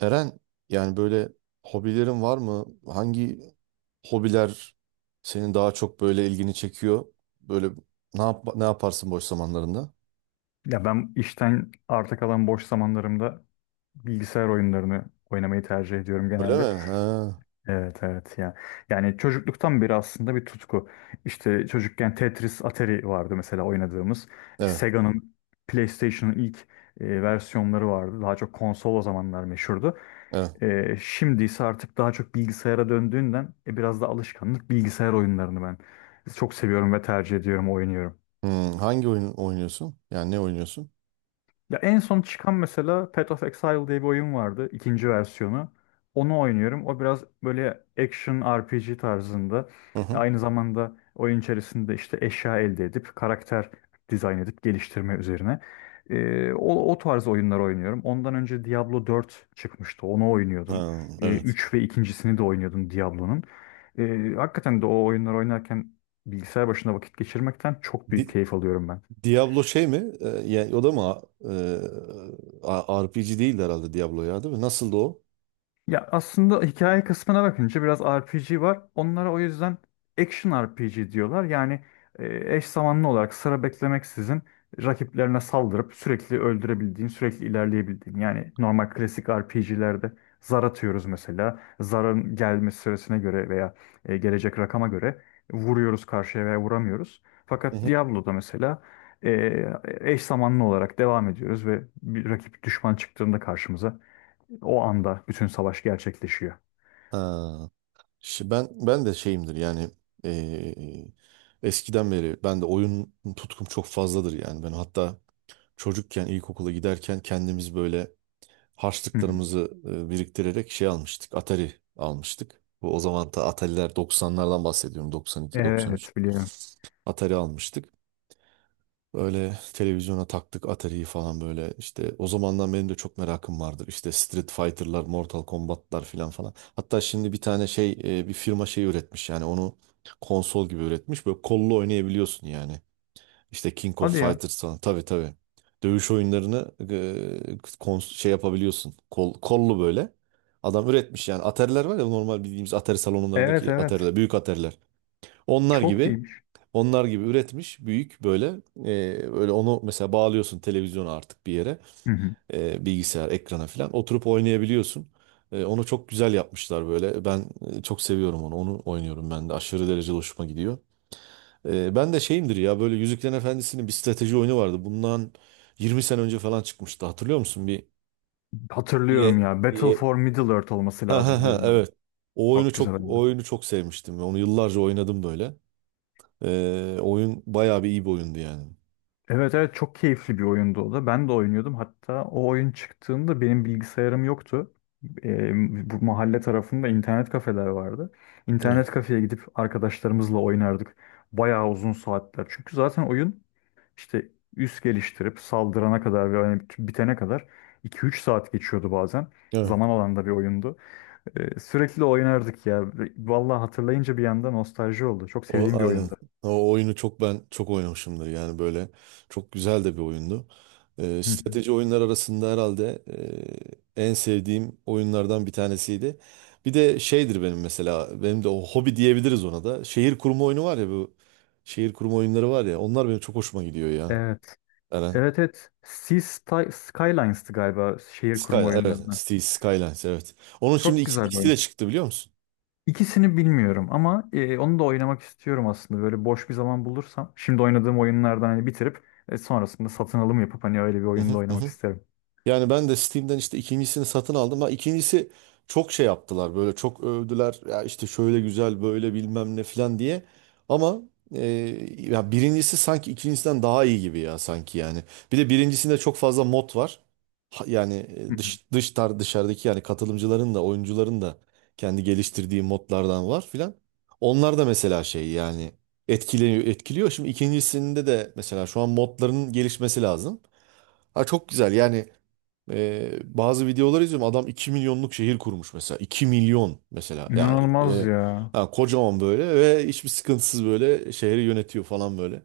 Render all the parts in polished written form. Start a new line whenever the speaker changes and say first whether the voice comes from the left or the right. right: Eren, yani böyle hobilerin var mı? Hangi hobiler senin daha çok böyle ilgini çekiyor? Böyle ne yaparsın boş zamanlarında?
left: Ya ben işten arta kalan boş zamanlarımda bilgisayar oyunlarını oynamayı tercih ediyorum
right: Öyle
left: genelde.
right: mi? Ha.
left: Evet evet ya. Yani çocukluktan beri aslında bir tutku. İşte çocukken Tetris, Atari vardı mesela oynadığımız.
right: Evet.
left: Sega'nın PlayStation'ın ilk versiyonları vardı. Daha çok konsol o zamanlar meşhurdu.
right: Evet.
left: Şimdi ise artık daha çok bilgisayara döndüğünden biraz da alışkanlık bilgisayar oyunlarını ben çok seviyorum ve tercih ediyorum, oynuyorum.
right: Hmm, hangi oyun oynuyorsun? Yani ne oynuyorsun?
left: Ya en son çıkan mesela Path of Exile diye bir oyun vardı. İkinci versiyonu. Onu oynuyorum. O biraz böyle action RPG tarzında.
right: Hı hı.
left: Aynı zamanda oyun içerisinde işte eşya elde edip karakter dizayn edip geliştirme üzerine. O tarz oyunlar oynuyorum. Ondan önce Diablo 4 çıkmıştı. Onu oynuyordum.
right: Ha, evet.
left: 3 ve ikincisini de oynuyordum Diablo'nun. Hakikaten de o oyunlar oynarken bilgisayar başında vakit geçirmekten çok büyük
right: Di-
left: keyif alıyorum ben.
right: Diablo şey mi? O da mı? RPG değil herhalde Diablo, ya, değil mi? Nasıldı o?
left: Ya aslında hikaye kısmına bakınca biraz RPG var. Onlara o yüzden action RPG diyorlar. Yani eş zamanlı olarak sıra beklemeksizin rakiplerine saldırıp sürekli öldürebildiğin, sürekli ilerleyebildiğin. Yani normal klasik RPG'lerde zar atıyoruz mesela. Zarın gelme süresine göre veya gelecek rakama göre vuruyoruz karşıya veya vuramıyoruz.
right: Hı
left: Fakat
right: hı.
left: Diablo'da mesela eş zamanlı olarak devam ediyoruz ve bir rakip düşman çıktığında karşımıza o anda bütün savaş gerçekleşiyor.
right: Ha. Ben de şeyimdir, yani eee, eskiden beri ben de oyun tutkum çok fazladır. Yani ben hatta çocukken ilkokula giderken kendimiz böyle
left: Hı hı.
right: harçlıklarımızı biriktirerek şey almıştık, Atari almıştık. Bu o zaman da, Atari'ler 90'lardan bahsediyorum, 92, 93.
left: Evet biliyorum.
right: Atari almıştık. Böyle televizyona taktık Atari'yi falan, böyle işte o zamandan benim de çok merakım vardır. İşte Street Fighter'lar, Mortal Kombat'lar filan falan. Hatta şimdi bir tane şey, bir firma şey üretmiş yani, onu konsol gibi üretmiş. Böyle kollu oynayabiliyorsun yani. İşte King
left: Hadi
right: of
left: ya.
right: Fighters falan. Tabii, tabii. Dövüş oyunlarını şey yapabiliyorsun. Kollu böyle. Adam üretmiş yani. Atari'ler var ya, normal bildiğimiz Atari
left: Evet
right: salonlarındaki
left: evet.
right: Atari'ler, büyük Atari'ler. Onlar
left: Çok
right: gibi
left: iyiymiş.
right: onlar gibi üretmiş, büyük böyle. e, Öyle onu mesela bağlıyorsun televizyona artık, bir yere,
left: Hı hı.
right: bilgisayar ekrana falan oturup oynayabiliyorsun. Onu çok güzel yapmışlar böyle. Ben çok seviyorum onu. Onu oynuyorum ben de. Aşırı derecede hoşuma gidiyor. Ben de şeyimdir ya, böyle Yüzüklerin Efendisi'nin bir strateji oyunu vardı. Bundan 20 sene önce falan çıkmıştı. Hatırlıyor musun?
left: Hatırlıyorum
right: Bir-
left: ya. Battle for
right: bir-
left: Middle Earth olması
right: Ha ha
left: lazım
right: ha,
left: dediğin oyun.
right: evet.
left: Çok güzel
right: O
left: oyun.
right: oyunu çok sevmiştim. Onu yıllarca oynadım böyle. Oyun bayağı bir iyi bir oyundu yani.
left: Evet evet, çok keyifli bir oyundu o da. Ben de oynuyordum. Hatta o oyun çıktığında benim bilgisayarım yoktu. Bu mahalle tarafında internet kafeler vardı.
right: Evet.
left: İnternet kafeye gidip arkadaşlarımızla oynardık. Bayağı uzun saatler. Çünkü zaten oyun işte üs geliştirip saldırana kadar ve hani bitene kadar iki üç saat geçiyordu bazen.
right: Evet.
left: Zaman alan da bir oyundu. Sürekli oynardık ya. Vallahi hatırlayınca bir anda nostalji oldu. Çok
right: O
left: sevdiğim bir
right: aynen.
left: oyundu.
right: O oyunu çok, ben çok oynamışımdır yani böyle, çok güzel de bir oyundu. Strateji oyunlar arasında herhalde en sevdiğim oyunlardan bir tanesiydi. Bir de şeydir benim, mesela benim de, o hobi diyebiliriz ona da. Şehir kurma oyunu var ya, bu şehir kurma oyunları var ya, onlar benim çok hoşuma gidiyor ya.
left: Evet.
right: Eren.
left: Evet evet. Skylines'tı galiba şehir kurma
right: Skyline, evet.
left: oyunlarını.
right: Cities Skylines, evet. Onun şimdi
left: Çok güzel bir
right: ikisi de
left: oyun.
right: çıktı, biliyor musun?
left: İkisini bilmiyorum ama onu da oynamak istiyorum aslında. Böyle boş bir zaman bulursam. Şimdi oynadığım oyunlardan hani bitirip sonrasında satın alım yapıp hani öyle bir
right: Hı hı
left: oyunda
right: hı.
left: oynamak
right: Hı.
left: isterim.
right: Yani ben de Steam'den işte ikincisini satın aldım. Ha, ikincisi, çok şey yaptılar böyle, çok övdüler. Ya işte şöyle güzel, böyle bilmem ne falan diye. Ama e, ya, birincisi sanki ikincisinden daha iyi gibi ya, sanki yani. Bir de birincisinde çok fazla mod var. Yani
left: Hı hı.
right: dışarıdaki, yani katılımcıların da, oyuncuların da kendi geliştirdiği modlardan var filan. Onlar da mesela şey yani, etkiliyor, etkiliyor. Şimdi ikincisinde de mesela şu an modların gelişmesi lazım. Ha, çok güzel yani. Bazı videolar izliyorum. Adam 2 milyonluk şehir kurmuş mesela. 2 milyon mesela. Yani,
left: İnanılmaz ya.
right: kocaman böyle ve hiçbir sıkıntısız böyle şehri yönetiyor falan böyle.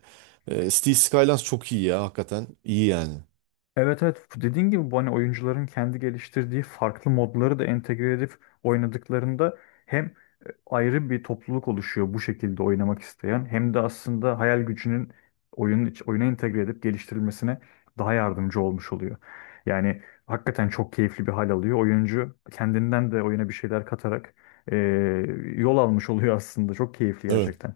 right: Cities Skylines çok iyi ya hakikaten. İyi yani.
left: Evet evet, dediğin gibi bu hani oyuncuların kendi geliştirdiği farklı modları da entegre edip oynadıklarında hem ayrı bir topluluk oluşuyor bu şekilde oynamak isteyen, hem de aslında hayal gücünün oyuna entegre edip geliştirilmesine daha yardımcı olmuş oluyor. Yani hakikaten çok keyifli bir hal alıyor. Oyuncu kendinden de oyuna bir şeyler katarak e, yol almış oluyor aslında. Çok keyifli
right: Evet.
left: gerçekten.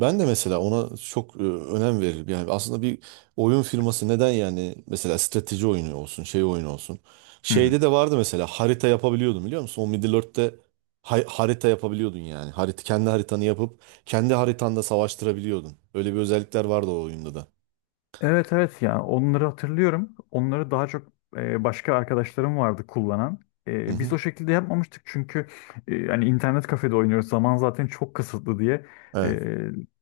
right: Ben de mesela ona çok önem veririm. Yani aslında bir oyun firması neden, yani mesela strateji oyunu olsun, şey oyunu olsun. Şeyde de vardı mesela, harita yapabiliyordun, biliyor musun? O Middle Earth'te harita yapabiliyordun yani. Harita, kendi haritanı yapıp kendi haritanda savaştırabiliyordun. Öyle bir özellikler vardı o oyunda da.
left: Evet evet, yani onları hatırlıyorum. Onları daha çok başka arkadaşlarım vardı kullanan.
right: Hı
left: Biz
right: hı.
left: o şekilde yapmamıştık çünkü hani internet kafede oynuyoruz. Zaman zaten çok kısıtlı diye. E,
right: Evet.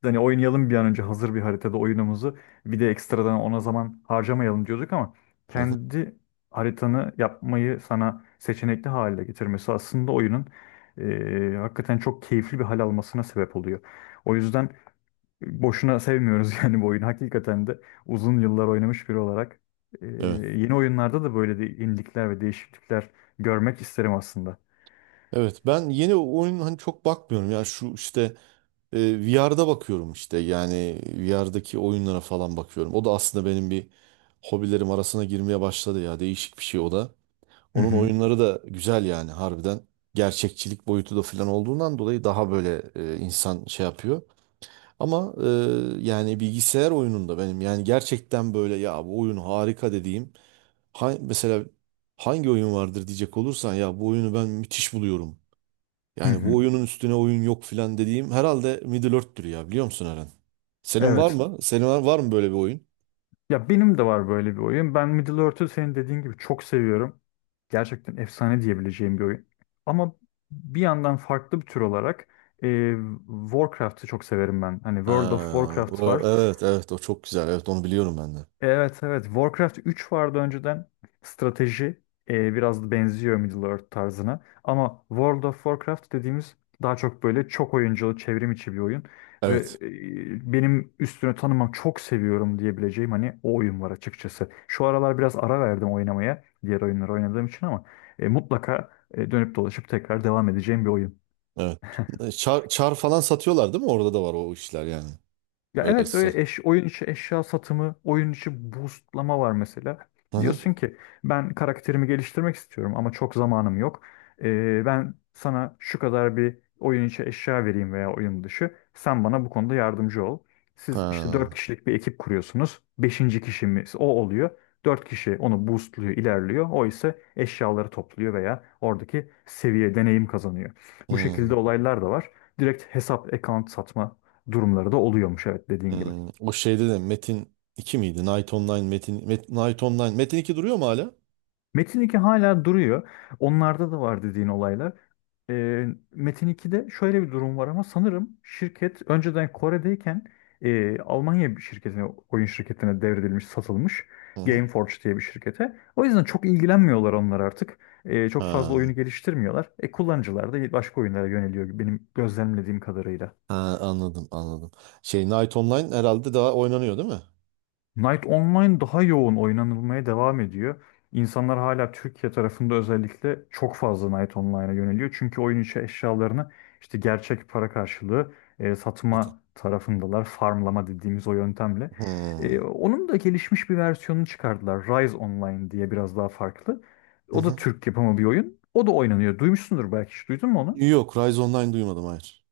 left: hani oynayalım bir an önce hazır bir haritada oyunumuzu. Bir de ekstradan ona zaman harcamayalım diyorduk ama
right: Hı hı.
left: kendi haritanı yapmayı sana seçenekli hale getirmesi aslında oyunun hakikaten çok keyifli bir hal almasına sebep oluyor. O yüzden boşuna sevmiyoruz yani bu oyunu. Hakikaten de uzun yıllar oynamış biri olarak e,
right: Evet.
left: yeni oyunlarda da böyle de yenilikler ve değişiklikler görmek isterim aslında.
right: Evet. Ben yeni oyun hani çok bakmıyorum. Yani şu işte, VR'da bakıyorum, işte yani VR'daki oyunlara falan bakıyorum. O da aslında benim bir hobilerim arasına girmeye başladı ya, değişik bir şey o da.
left: Hı
right: Onun
left: hı.
right: oyunları da güzel yani, harbiden gerçekçilik boyutu da falan olduğundan dolayı daha böyle insan şey yapıyor. Ama yani, bilgisayar oyununda benim yani gerçekten böyle, ya bu oyun harika dediğim mesela, hangi oyun vardır diyecek olursan, ya bu oyunu ben müthiş buluyorum.
left: Hı
right: Yani bu
left: hı.
right: oyunun üstüne oyun yok filan dediğim, herhalde Middle Earth'tür ya, biliyor musun Eren? Senin var
left: Evet.
right: mı? Var mı böyle bir oyun?
left: Ya benim de var böyle bir oyun. Ben Middle-earth'ü senin dediğin gibi çok seviyorum. Gerçekten efsane diyebileceğim bir oyun. Ama bir yandan farklı bir tür olarak e, Warcraft'ı çok severim ben. Hani World of
right: Ha,
left: Warcraft var.
right: evet, evet, o çok güzel. Evet, onu biliyorum ben de.
left: Evet evet. Warcraft 3 vardı önceden. Strateji biraz da benziyor Middle-earth tarzına. Ama World of Warcraft dediğimiz daha çok böyle çok oyunculu, çevrim içi bir oyun. Ve
right: Evet.
left: benim üstüne tanımam çok seviyorum diyebileceğim hani o oyun var açıkçası. Şu aralar biraz ara verdim oynamaya diğer oyunları oynadığım için ama mutlaka dönüp dolaşıp tekrar devam edeceğim bir oyun.
right: Evet. Çar falan satıyorlar değil mi? Orada da var o işler yani.
left: Ya
right: Öyle
left: evet,
right: sa-
left: öyle oyun içi eşya satımı, oyun içi boostlama var mesela.
right: Hı hı.
left: Diyorsun ki ben karakterimi geliştirmek istiyorum ama çok zamanım yok. Ben sana şu kadar bir oyun içi eşya vereyim veya oyun dışı. Sen bana bu konuda yardımcı ol. Siz işte 4
right: Ha.
left: kişilik bir ekip kuruyorsunuz. Beşinci kişimiz o oluyor. 4 kişi onu boostluyor, ilerliyor. O ise eşyaları topluyor veya oradaki seviye, deneyim kazanıyor. Bu şekilde
right: Hı.
left: olaylar da var. Direkt hesap, account satma durumları da oluyormuş, evet, dediğin gibi.
right: Hmm, o şeyde de, Metin 2 miydi? Night Online, Night Online. Metin 2 duruyor mu hala?
left: Metin iki hala duruyor. Onlarda da var dediğin olaylar. Ee, Metin 2'de şöyle bir durum var ama sanırım şirket önceden Kore'deyken Almanya bir şirketine, oyun şirketine devredilmiş, satılmış.
right: Hı hı.
left: Gameforge diye bir şirkete. O yüzden çok ilgilenmiyorlar onlar artık. Çok fazla
right: Ha,
left: oyunu geliştirmiyorlar. Kullanıcılar da başka oyunlara yöneliyor benim gözlemlediğim kadarıyla.
right: ha, anladım, anladım. Şey, Night Online herhalde daha oynanıyor değil mi?
left: Night Online daha yoğun oynanılmaya devam ediyor. İnsanlar hala Türkiye tarafında özellikle çok fazla Night Online'a yöneliyor. Çünkü oyun içi eşyalarını işte gerçek para karşılığı
right: Zaten.
left: satma tarafındalar. Farmlama dediğimiz o yöntemle. E,
right: Hmm.
left: onun da gelişmiş bir versiyonunu çıkardılar. Rise Online diye biraz daha farklı.
right: Hı
left: O da
right: hı.
left: Türk yapımı bir oyun. O da oynanıyor. Duymuşsundur, belki hiç duydun mu onu?
right: Yok, Rise Online duymadım, hayır.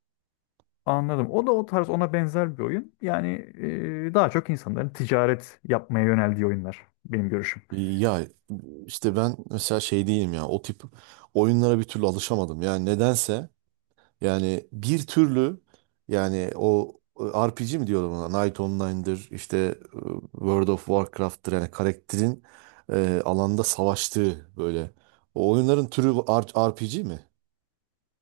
left: Anladım. O da o tarz, ona benzer bir oyun. Yani daha çok insanların ticaret yapmaya yöneldiği oyunlar benim görüşüm.
right: Ya işte ben mesela şey değilim ya, o tip oyunlara bir türlü alışamadım. Yani nedense, yani bir türlü, yani o RPG mi diyorlar ona, Night Online'dır işte, World of Warcraft'tır, yani karakterin alanda savaştığı böyle. O oyunların türü RPG mi?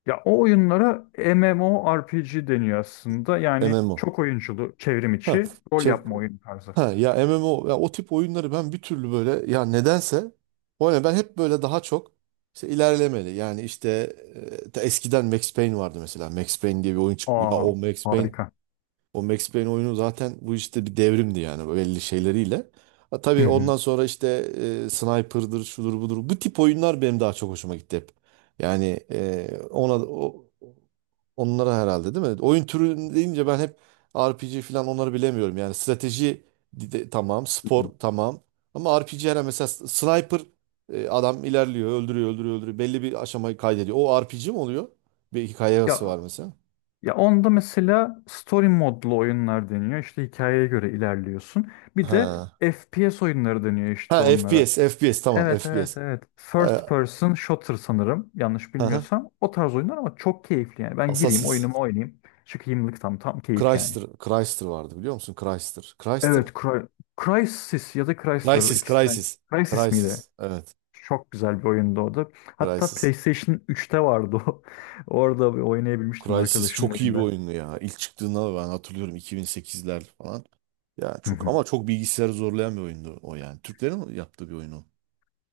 left: Ya o oyunlara MMORPG deniyor aslında. Yani
right: MMO.
left: çok oyunculu, çevrim
right: Ha.
left: içi rol
right: çek
left: yapma oyunu tarzı.
right: Ha, ya MMO, ya o tip oyunları ben bir türlü böyle, ya nedense, o ne, ben hep böyle daha çok işte ilerlemeli. Yani işte ta eskiden Max Payne vardı mesela. Max Payne diye bir oyun çıktı.
left: Aa, harika.
right: O Max Payne oyunu zaten bu işte bir devrimdi yani, belli şeyleriyle. Ha,
left: Hı
right: tabii
left: hı.
right: ondan sonra işte Sniper'dır, şudur budur. Bu tip oyunlar benim daha çok hoşuma gitti hep. Yani onlara herhalde değil mi? Oyun türü deyince ben hep RPG falan, onları bilemiyorum. Yani strateji, tamam,
left: Hı
right: spor
left: hı.
right: tamam. Ama RPG, her mesela sniper, adam ilerliyor, öldürüyor, öldürüyor, öldürüyor. Belli bir aşamayı kaydediyor. O RPG mi oluyor? Bir hikayesi
left: Ya
right: var mesela.
left: ya onda mesela story modlu oyunlar deniyor. İşte hikayeye göre ilerliyorsun. Bir de
right: He.
left: FPS oyunları deniyor işte
right: Ha,
left: onlara.
right: FPS, FPS tamam,
left: Evet evet
right: FPS.
left: evet. First
right: Ee,
left: person shooter sanırım, yanlış
right: hı hı.
left: bilmiyorsam. O tarz oyunlar ama çok keyifli yani. Ben gireyim
right: Assassin's
left: oyunumu oynayayım. Çıkayımlık tam keyif yani.
right: Chrysler, Chrysler vardı, biliyor musun? Chrysler, Chrysler mı?
left: Evet, Crysis ya da Chrysler,
right: Crysis,
left: ikisinden.
right: Crysis.
left: Crysis miydi?
right: Crysis. Evet,
left: Çok güzel bir oyundu o da. Hatta
right: Crysis.
left: PlayStation 3'te vardı o. Orada bir oynayabilmiştim
right: Crysis
left: arkadaşımın
right: çok iyi bir
left: evinde.
right: oyundu ya. İlk çıktığında ben hatırlıyorum, 2008'ler falan. Ya çok, ama çok bilgisayarı zorlayan bir oyundu o yani. Türklerin yaptığı bir oyunu.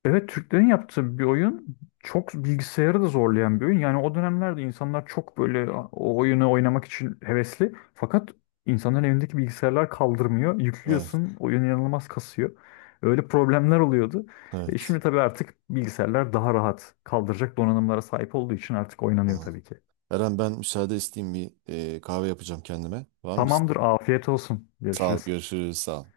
left: Evet, Türklerin yaptığı bir oyun, çok bilgisayarı da zorlayan bir oyun. Yani o dönemlerde insanlar çok böyle o oyunu oynamak için hevesli. Fakat insanların evindeki bilgisayarlar kaldırmıyor.
right: Evet,
left: Yüklüyorsun, oyun inanılmaz kasıyor. Öyle problemler oluyordu. E
right: evet.
left: şimdi tabii artık bilgisayarlar daha rahat kaldıracak donanımlara sahip olduğu için artık oynanıyor
right: Aman.
left: tabii ki.
right: Eren, ben müsaade isteyeyim, bir kahve yapacağım kendime. Var mı isteğin?
left: Tamamdır, afiyet olsun.
right: Sağ ol,
left: Görüşürüz.
right: görüşürüz, sağ ol.